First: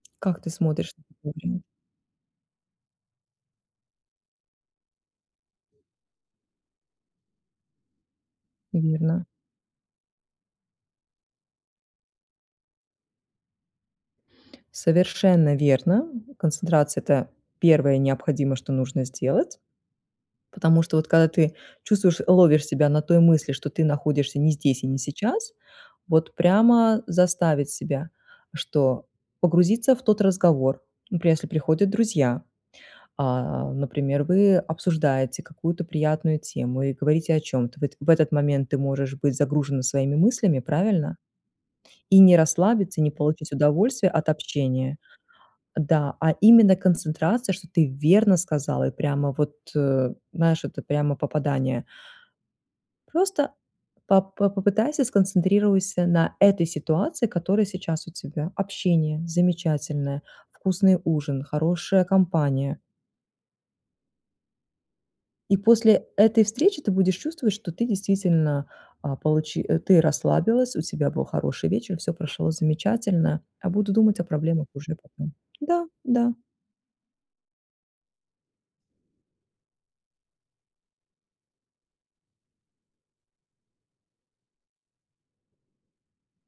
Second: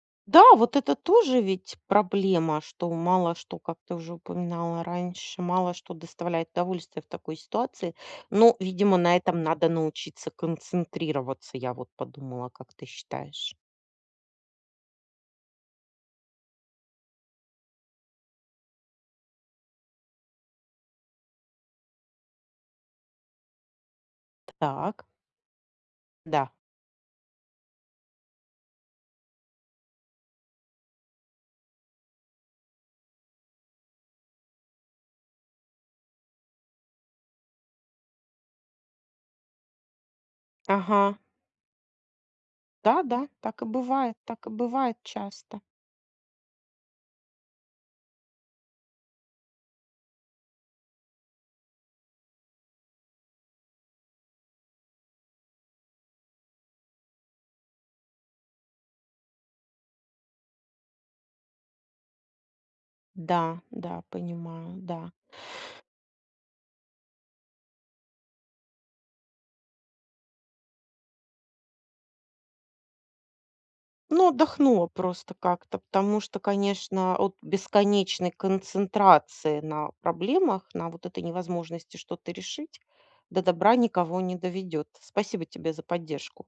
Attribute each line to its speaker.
Speaker 1: Как
Speaker 2: Да,
Speaker 1: ты
Speaker 2: вот
Speaker 1: смотришь
Speaker 2: это
Speaker 1: на такой
Speaker 2: тоже
Speaker 1: вариант?
Speaker 2: ведь проблема, что мало что, как ты уже упоминала раньше, мало что доставляет удовольствие в такой ситуации. Но, видимо, на
Speaker 1: Верно.
Speaker 2: этом надо научиться концентрироваться, я вот подумала. Как ты считаешь?
Speaker 1: Совершенно верно. Концентрация- это первое необходимое, что нужно сделать. Потому что вот когда ты чувствуешь ловишь себя на той мысли, что ты находишься не здесь и не
Speaker 2: Так.
Speaker 1: сейчас, вот
Speaker 2: Да.
Speaker 1: прямо заставить себя, что погрузиться в тот разговор. Например, если приходят друзья, а, например, вы обсуждаете какую-то приятную тему, и говорите о чём-то. В этот в этот момент ты можешь быть загружена своими мыслями,
Speaker 2: Ага.
Speaker 1: правильно? И не расслабиться, не
Speaker 2: Да-да,
Speaker 1: получить
Speaker 2: так и
Speaker 1: удовольствие
Speaker 2: бывает.
Speaker 1: от
Speaker 2: Так и бывает
Speaker 1: общения.
Speaker 2: часто.
Speaker 1: Да, а именно концентрация, что ты верно сказала, и прямо вот, э, знаешь, это прямо попадание. Просто по по попытайся, сконцентрируйся на этой ситуации, которая сейчас у тебя. Общение замечательное, вкусный ужин, хорошая компания.
Speaker 2: Да, да, понимаю. Да.
Speaker 1: И после этой встречи ты будешь чувствовать, что ты действительно, а, получи ты расслабилась, у тебя был хороший вечер, всё прошло замечательно, а буду думать о
Speaker 2: Но
Speaker 1: проблемах
Speaker 2: отдохнула
Speaker 1: уже
Speaker 2: просто
Speaker 1: потом.
Speaker 2: как-то.
Speaker 1: Да,
Speaker 2: Потому что,
Speaker 1: да.
Speaker 2: конечно, от бесконечной концентрации на проблемах, на вот этой невозможности что-то решить, до добра никого не доведет. Спасибо тебе за поддержку.